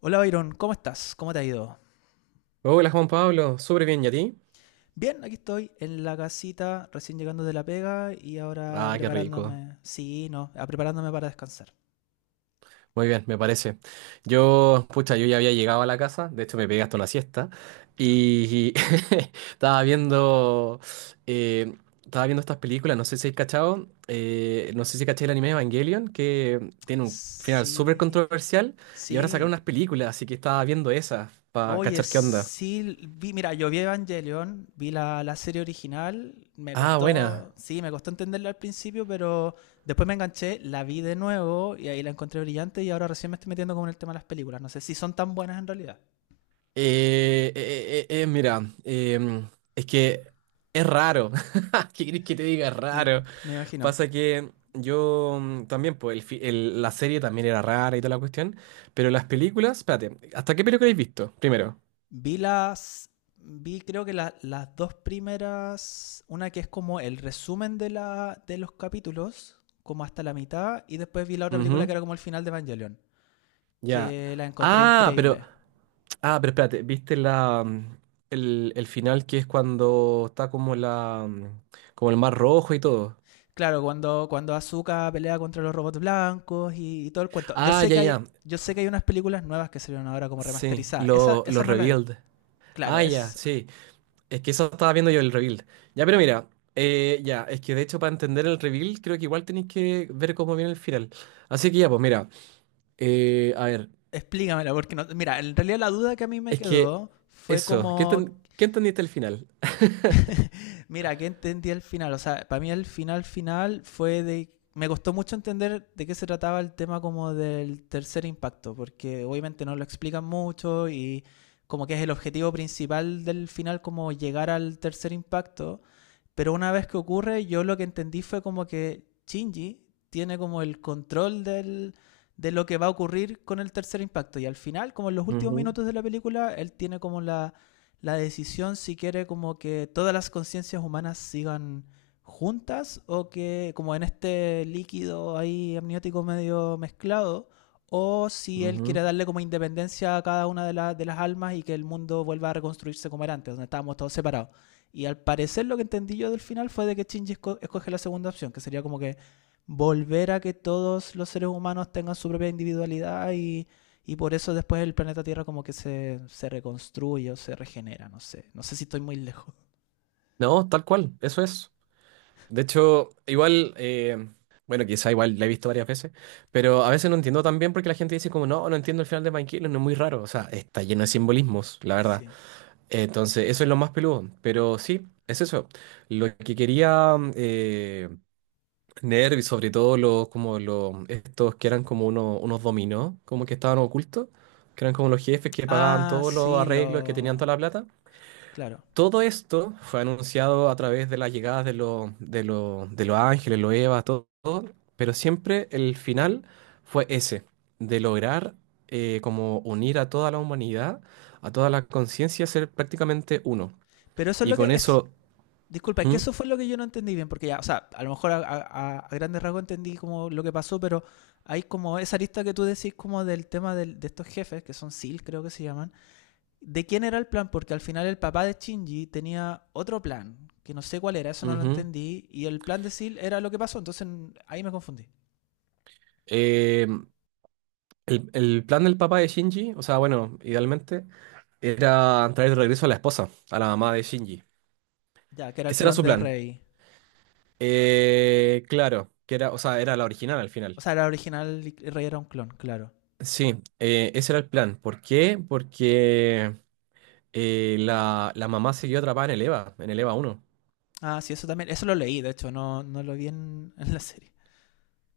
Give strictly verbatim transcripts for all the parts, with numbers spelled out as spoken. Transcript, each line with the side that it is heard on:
left: Hola Byron, ¿cómo estás? ¿Cómo te ha ido?
right: Hola Juan Pablo, súper bien, ¿y a ti?
left: Bien, aquí estoy en la casita, recién llegando de la pega y ahora
right: Ah, qué rico.
left: preparándome. Sí, no, ah, preparándome para descansar.
right: Muy bien, me parece. Yo, pucha, yo ya había llegado a la casa, de hecho me pegué hasta una siesta
left: No.
right: y estaba viendo, eh, estaba viendo estas películas, no sé si has cachado, eh, no sé si caché el anime Evangelion, que tiene un final súper
left: Sí,
right: controversial y ahora sacaron
left: sí.
right: unas películas, así que estaba viendo esas para
left: Oye,
right: cachar qué onda.
left: sí, vi, mira, yo vi Evangelion, vi la, la serie original, me
right: Ah, buena.
left: costó, sí, me costó entenderla al principio, pero después me enganché, la vi de nuevo y ahí la encontré brillante y ahora recién me estoy metiendo con el tema de las películas. No sé si son tan buenas en realidad.
right: Eh, eh, eh, eh, eh, mira, em, es que es raro. ¿Qué querés que te diga? Es
left: Me,
right: raro.
left: me imagino.
right: Pasa que yo mm, también, pues el fi- el- la serie también era rara y toda la cuestión. Pero las películas, espérate, ¿hasta qué película habéis visto? Primero.
left: Vi las. Vi creo que la- las dos primeras. Una que es como el resumen de, la, de los capítulos, como hasta la mitad. Y después vi la otra película
right: Ujú,
left: que era como el final de Evangelion.
right: ya.
left: Que la encontré
right: Ah, pero,
left: increíble.
right: ah, pero espérate, ¿viste la, mm, el, el final que es cuando está como la, mm, como el mar rojo y todo?
left: Claro, cuando, cuando Asuka pelea contra los robots blancos y, y todo el cuento. Yo
right: Ah,
left: sé
right: ya,
left: que hay.
right: ya.
left: Yo sé que hay unas películas nuevas que salieron ahora como
right: Sí,
left: remasterizadas. Esa,
right: lo, lo
left: esa no la he visto.
right: revealed.
left: Claro,
right: Ah, ya,
left: es.
right: sí. Es que eso estaba viendo yo el reveal. Ya, pero mira, eh, ya, es que de hecho para entender el reveal creo que igual tenéis que ver cómo viene el final. Así que ya, pues mira, eh, a ver,
left: Explícamela, porque no. Mira, en realidad la duda que a mí me
right: es que
left: quedó fue
right: eso, ¿qué,
left: como.
right: enten- qué entendiste el final?
left: Mira, ¿qué entendí al final? O sea, para mí el final final fue de... Me costó mucho entender de qué se trataba el tema como del tercer impacto, porque obviamente no lo explican mucho y como que es el objetivo principal del final como llegar al tercer impacto, pero una vez que ocurre yo lo que entendí fue como que Shinji tiene como el control del, de lo que va a ocurrir con el tercer impacto. Y al final, como en los últimos
right: Ujú,
left: minutos de la película, él tiene como la la decisión si quiere como que todas las conciencias humanas sigan juntas o que como en este líquido ahí amniótico medio mezclado o si él quiere
right: ujú.
left: darle como independencia a cada una de, la- de las almas y que el mundo vuelva a reconstruirse como era antes, donde estábamos todos separados. Y al parecer lo que entendí yo del final fue de que Shinji escoge la segunda opción, que sería como que volver a que todos los seres humanos tengan su propia individualidad y y por eso después el planeta Tierra como que se, se reconstruye o se regenera, no sé. No sé si estoy muy lejos.
right: No, tal cual, eso es. De hecho, igual, eh, bueno, quizá igual la he visto varias veces, pero a veces no entiendo tan bien porque la gente dice como, no, no entiendo el final de Mike no es muy raro, o sea, está lleno de simbolismos, la verdad.
left: Sí.
right: Entonces, eso es lo más peludo. Pero sí, es eso. Lo que quería eh, Nerv y sobre todo los, como los, estos que eran como unos, unos dominó, como que estaban ocultos, que eran como los jefes que pagaban
left: Ah,
right: todos los
left: sí,
right: arreglos, que tenían
left: lo...
right: toda la plata.
left: Claro.
right: Todo esto fue anunciado a través de las llegadas de los, de los, de los ángeles, los Evas, todo, todo, pero siempre el final fue ese, de lograr eh, como unir a toda la humanidad, a toda la conciencia, ser prácticamente uno.
left: Pero eso es
right: Y
left: lo que
right: con
left: es...
right: eso,
left: Disculpa, que
right: ujú,
left: eso fue lo que yo no entendí bien, porque ya, o sea, a lo mejor a, a- a grandes rasgos entendí como lo que pasó, pero hay como esa lista que tú decís como del tema del- de estos jefes, que son S E A L creo que se llaman, de quién era el plan, porque al final el papá de Shinji tenía otro plan, que no sé cuál era, eso no lo
right: ujú.
left: entendí, y el plan de S E A L era lo que pasó, entonces ahí me confundí.
right: Eh, el, el plan del papá de Shinji, o sea, bueno, idealmente, era traer de regreso a la esposa, a la mamá de Shinji.
left: Ya, que era el
right: Ese era
left: clon
right: su
left: de
right: plan.
left: Rey.
right: Eh, claro, que era, o sea, era la original al
left: O
right: final.
left: sea, era original y Rey era un clon, claro.
right: Sí, eh, ese era el plan. ¿Por qué? Porque eh, la, la mamá siguió atrapada en el EVA, en el EVA uno.
left: Ah, sí, eso también. Eso lo leí, de hecho, no, no lo vi en, en la serie.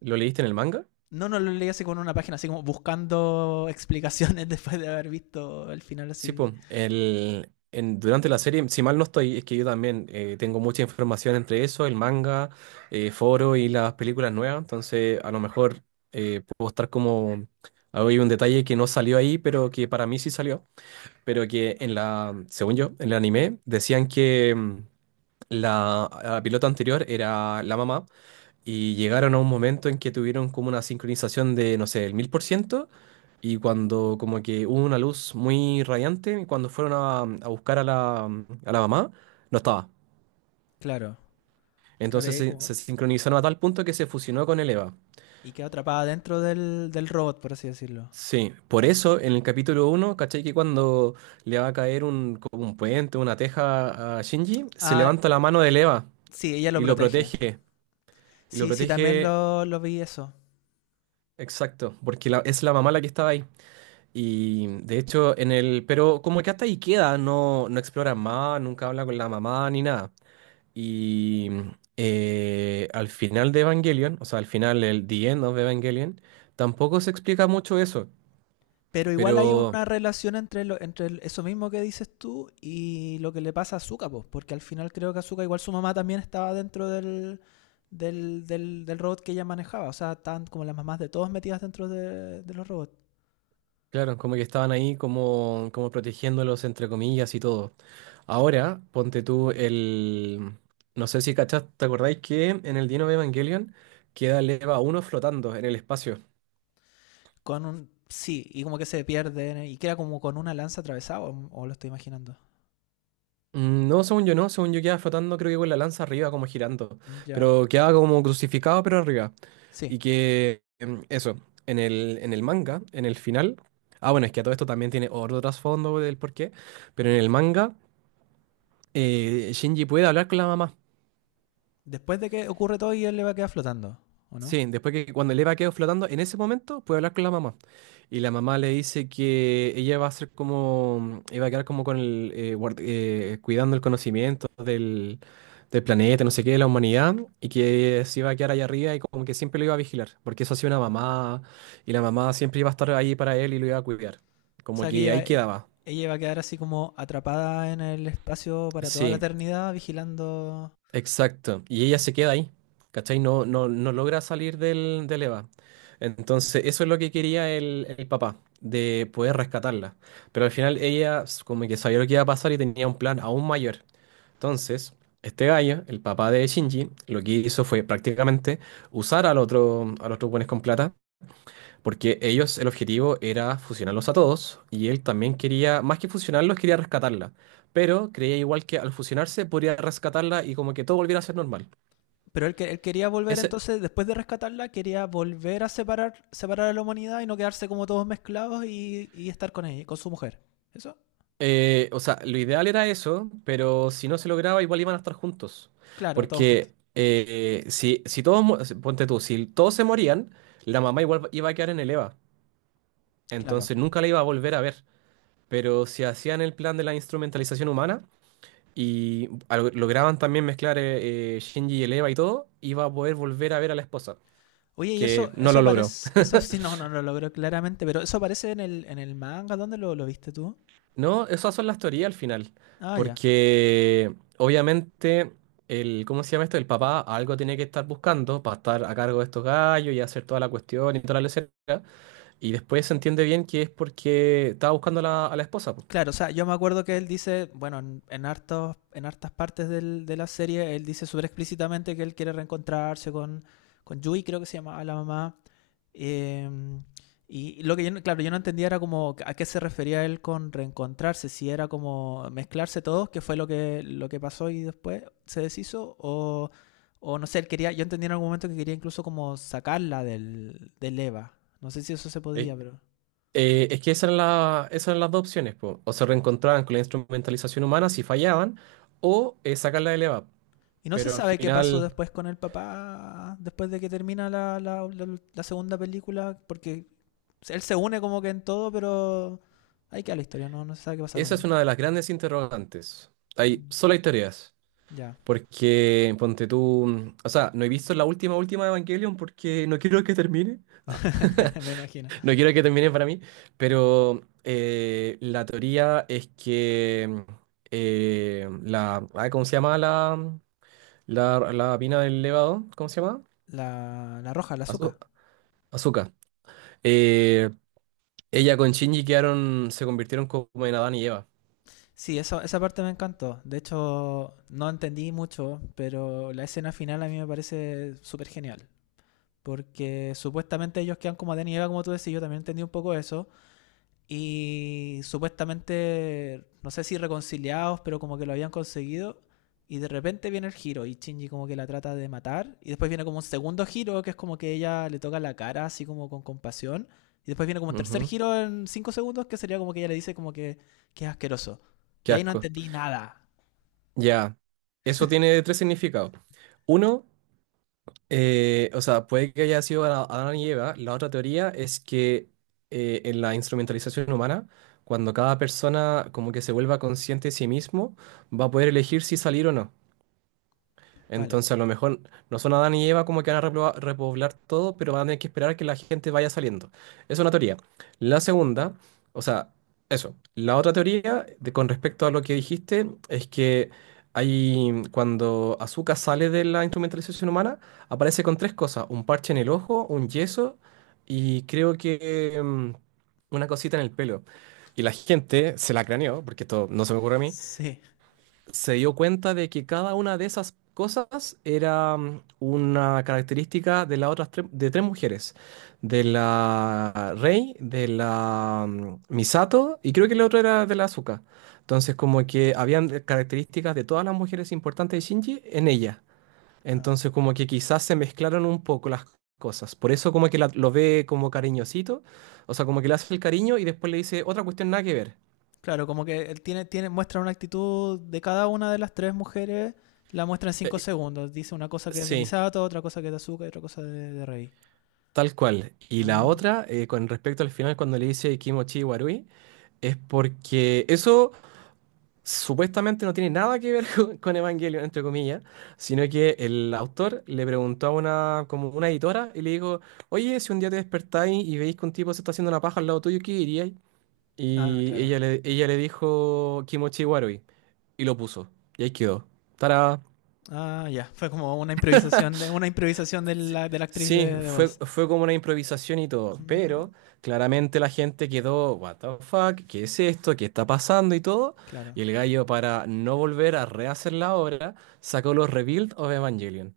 right: ¿Lo leíste en el manga?
left: No, no lo leí así con una página, así como buscando explicaciones después de haber visto el final
right: Sí,
left: así.
right: pues, el, en- durante la serie, si mal no estoy, es que yo también eh, tengo mucha información entre eso, el manga, eh, foro y las películas nuevas, entonces a lo mejor eh, puedo estar como, hay un detalle que no salió ahí, pero que para mí sí salió, pero que en la, según yo, en el anime decían que mm, la, la pilota anterior era la mamá y llegaron a un momento en que tuvieron como una sincronización de, no sé, el mil por ciento, y cuando como que hubo una luz muy radiante, y cuando fueron a, a buscar a la, a la mamá, no estaba.
left: Claro,
right: Entonces
left: claro, y
right: se,
left: como...
right: se sincronizaron a tal punto que se fusionó con el Eva.
left: Y queda atrapada dentro del, del robot, por así decirlo.
right: Sí, por eso en el capítulo uno, ¿cachai? Que cuando le va a caer un, como un puente, una teja a Shinji, se
left: Ah,
right: levanta la mano de Eva
left: sí, ella lo
right: y lo
left: protege.
right: protege. Y lo
left: Sí, sí, también
right: protege,
left: lo, lo vi eso.
right: exacto, porque la- es la mamá la que estaba ahí. Y de hecho, en el. Pero como que hasta ahí queda, no, no explora más, nunca habla con la mamá ni nada. Y eh, al final de Evangelion, o sea, al final, el The End of Evangelion, tampoco se explica mucho eso.
left: Pero igual hay
right: Pero
left: una relación entre, lo- entre el- eso mismo que dices tú y lo que le pasa a Zuka, pues, porque al final creo que Zuka, igual su mamá también estaba dentro del, del, del, del robot que ella manejaba. O sea, estaban como las mamás de todos metidas dentro de, de los robots.
right: claro, como que estaban ahí como, como protegiéndolos, entre comillas y todo. Ahora, ponte tú el. No sé si cachás, ¿te acordáis que en el The End of Evangelion queda el EVA uno flotando en el espacio?
left: Con un, sí, y como que se pierden eh, y queda como con una lanza atravesada, o, o lo estoy imaginando.
right: Mm, no, según yo no, según yo quedaba flotando, creo que con la lanza arriba, como girando.
left: Ya.
right: Pero quedaba como crucificado, pero arriba.
left: Sí.
right: Y que em, eso, en el, en el manga, en el final. Ah, bueno, es que a todo esto también tiene otro trasfondo del porqué. Pero en el manga, eh, Shinji puede hablar con la mamá.
left: Después de que ocurre todo y él le va a quedar flotando, ¿o no?
right: Sí, después que cuando el Eva quedó flotando, en ese momento puede hablar con la mamá. Y la mamá le dice que ella va a ser como, iba a quedar como con el, eh, guard- eh, cuidando el conocimiento del, del planeta, no sé qué, de la humanidad, y que se iba a quedar allá arriba y como que siempre lo iba a vigilar, porque eso hacía una mamá, y la mamá siempre iba a estar ahí para él y lo iba a cuidar.
left: O
right: Como
left: sea, que
right: que
left: ella,
right: ahí
left: e-
right: quedaba.
left: ella va a quedar así como atrapada en el espacio para toda la
right: Sí,
left: eternidad, vigilando.
right: Exacto. Y ella se queda ahí, ¿cachai? No, no, no logra salir del, del EVA. Entonces, eso es lo que quería el, el papá, de poder rescatarla. Pero al final ella s- como que sabía lo que iba a pasar y tenía un plan aún mayor. Entonces, este gallo, el papá de Shinji, lo que hizo fue prácticamente usar al otro, a los otros buenos con plata, porque ellos, el objetivo era fusionarlos a todos, y él también quería, más que fusionarlos, quería rescatarla, pero creía igual que al fusionarse podría rescatarla y como que todo volviera a ser normal.
left: Pero él, que- él quería volver
right: Ese,
left: entonces, después de rescatarla, quería volver a separar, separar a la humanidad y no quedarse como todos mezclados y, y estar con ella, con su mujer. ¿Eso?
right: eh, o sea, lo ideal era eso, pero si no se lograba, igual iban a estar juntos.
left: Claro, todos juntos.
right: Porque eh, si, si todos, mu- si, ponte tú, si todos se morían, la mamá igual iba a quedar en el EVA.
left: Claro.
right: Entonces nunca la iba a volver a ver. Pero si hacían el plan de la instrumentalización humana y al- lograban también mezclar eh, eh, Shinji y el EVA y todo, iba a poder volver a ver a la esposa,
left: Oye, y
right: que
left: eso,
right: no
left: eso
right: lo logró.
left: aparece, eso sí, no, no lo logró claramente, pero eso aparece en el, en el manga, ¿dónde lo, lo viste tú?
right: No, esas son las teorías al final,
left: Ah, ya.
right: porque obviamente el, ¿cómo se llama esto? El papá algo tiene que estar buscando para estar a cargo de estos gallos y hacer toda la cuestión y toda la lecera, y después se entiende bien que es porque estaba buscando a la, a la esposa, po.
left: Claro, o sea, yo me acuerdo que él dice, bueno, en, en hartos, en hartas partes del- de la serie, él dice súper explícitamente que él quiere reencontrarse con, con Yui, creo que se llamaba la mamá. eh, y lo que yo, no- claro, yo no entendía era como a qué se refería él con reencontrarse, si era como mezclarse todos, que fue lo que, lo que pasó y después se deshizo, o, o no sé, él quería, yo entendí en algún momento que quería incluso como sacarla del, del Eva. No sé si eso se
right: Eh,
left: podía, pero...
right: eh, es que esas eran, la- esas eran las dos opciones, po. O se reencontraban con la instrumentalización humana si fallaban, o eh, sacarla del EVAP.
left: Y no se
right: Pero al
left: sabe qué pasó
right: final,
left: después con el papá, después de que termina la, la- la- la segunda película, porque él se une como que en todo, pero ahí queda la historia, no, no se sabe qué pasa con
right: esa es
left: él.
right: una de las grandes interrogantes. Hay, solo hay teorías.
left: Ya,
right: Porque, ponte tú, o sea, no he visto la última, última Evangelion porque no quiero que termine. Ah,
left: me imagino.
right: no quiero que termine para mí, pero eh, la teoría es que eh, la, ah, ¿cómo se llama la, la, la mina del levado? ¿Cómo se llama?
left: La, la roja, la azúcar.
right: Azu- Azuka. Eh, ella con Shinji quedaron, se convirtieron como en Adán y Eva.
left: Sí, eso, esa parte me encantó. De hecho, no entendí mucho, pero la escena final a mí me parece súper genial. Porque supuestamente ellos quedan como Adán y Eva, como tú decís, yo también entendí un poco eso y supuestamente, no sé si reconciliados, pero como que lo habían conseguido. Y de repente viene el giro y Shinji como que la trata de matar. Y después viene como un segundo giro que es como que ella le toca la cara así como con compasión. Y después viene como un tercer
right: Ujú.
left: giro en cinco segundos que sería como que ella le dice como que, que es asqueroso. Y
right: Qué
left: ahí no
right: asco.
left: entendí nada.
right: Ya. Eso tiene tres significados. Uno. Eh, o sea, puede que haya sido Ada- Adán y Eva. La otra teoría es que eh, en la instrumentalización humana, cuando cada persona como que se vuelva consciente de sí mismo, va a poder elegir si salir o no.
left: Vale.
right: Entonces, a lo mejor no son Adán y Eva como que van a repobla- repoblar todo, pero van a tener que esperar a que la gente vaya saliendo. Es una teoría. La segunda, o sea, eso. La otra teoría, de- con respecto a lo que dijiste, es que hay, cuando Azúcar sale de la instrumentalización humana, aparece con tres cosas: un parche en el ojo, un yeso y creo que mm, una cosita en el pelo. Y la gente se la craneó, porque esto no se me ocurre a mí,
left: Sí.
right: se dio cuenta de que cada una de esas cosas era mm, una característica de las otras tres, de tres mujeres, de la Rei, de la mm, Misato y creo que la otra era de la Asuka. Entonces como que habían de- características de todas las mujeres importantes de Shinji en ella. Entonces como que quizás se mezclaron un poco las cosas. Por eso como que la- lo ve como cariñosito, o sea, como que le hace el cariño y después le dice otra cuestión nada que ver.
left: Claro, como que él tiene, tiene, muestra una actitud de cada una de las tres mujeres, la muestra en cinco
right: Eh,
left: segundos. Dice una cosa que es de
right: sí.
left: Misato, otra cosa que es de Azuka y otra cosa de, de Rei.
right: Tal cual. Y la
left: Ah,
right: otra, eh, con respecto al final, cuando le dice Kimochi Warui, es porque eso supuestamente no tiene nada que ver con, con, Evangelion, entre comillas, sino que el autor le preguntó a una, como una editora y le dijo, oye, si un día te despertáis y veis que un tipo se está haciendo una paja al lado tuyo, ¿qué diríais?
left: ah,
right: Y
left: claro.
right: ella le, ella le dijo Kimochi Warui y lo puso. Y ahí quedó. Tará.
left: Ah, ya. Fue como una improvisación de una improvisación de
right: Sí,
left: la, de la actriz de,
right: sí,
left: de
right: fue,
left: voz.
right: fue como una improvisación y todo,
left: Mm,
right: pero claramente la gente quedó, what the fuck, ¿qué es esto? ¿Qué está pasando? Y todo. Y
left: claro,
right: el gallo, para no volver a rehacer la obra, sacó los Rebuild of Evangelion.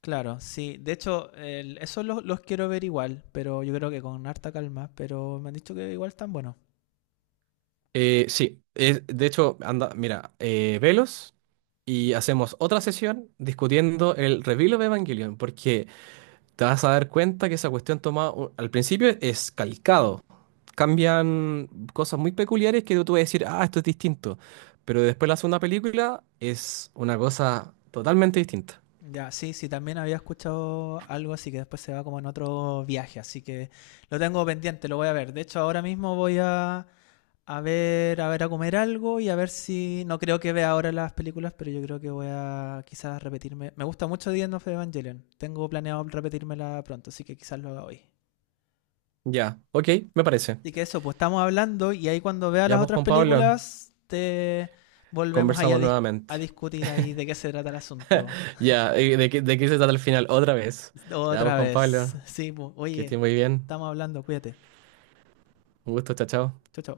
left: claro, sí. De hecho, el- esos los, los quiero ver igual, pero yo creo que con harta calma. Pero me han dicho que igual están buenos.
right: Eh, sí, es- de hecho, anda, mira, eh, velos y hacemos otra sesión discutiendo el Rebuild of Evangelion, porque te vas a dar cuenta que esa cuestión toma, u- al principio es calcado. Cambian cosas muy peculiares que tú vas a decir, ah, esto es distinto. Pero después la segunda película es una cosa totalmente distinta.
left: Ya, sí, sí, también había escuchado algo así que después se va como en otro viaje, así que lo tengo pendiente, lo voy a ver. De hecho, ahora mismo voy a a ver, a ver, a comer algo y a ver si. No creo que vea ahora las películas, pero yo creo que voy a quizás repetirme. Me gusta mucho The End of Evangelion. Tengo planeado repetírmela pronto, así que quizás lo haga hoy.
right: Ya, ok, me parece.
left: Así que eso, pues estamos hablando y ahí cuando vea
right: Ya,
left: las
right: pues
left: otras
right: Juan Pablo,
left: películas, te volvemos ahí a,
right: conversamos
left: discu-
right: nuevamente.
left: a discutir ahí de qué se trata el asunto.
right: Ya, eh, ¿de qué, de qué se trata el final? Otra vez. Ya, pues
left: Otra
right: Juan
left: vez.
right: Pablo,
left: Sí, pues,
right: que estés
left: oye,
right: muy bien.
left: estamos hablando, cuídate.
right: Un gusto, chao, chao.
left: Chau, chao.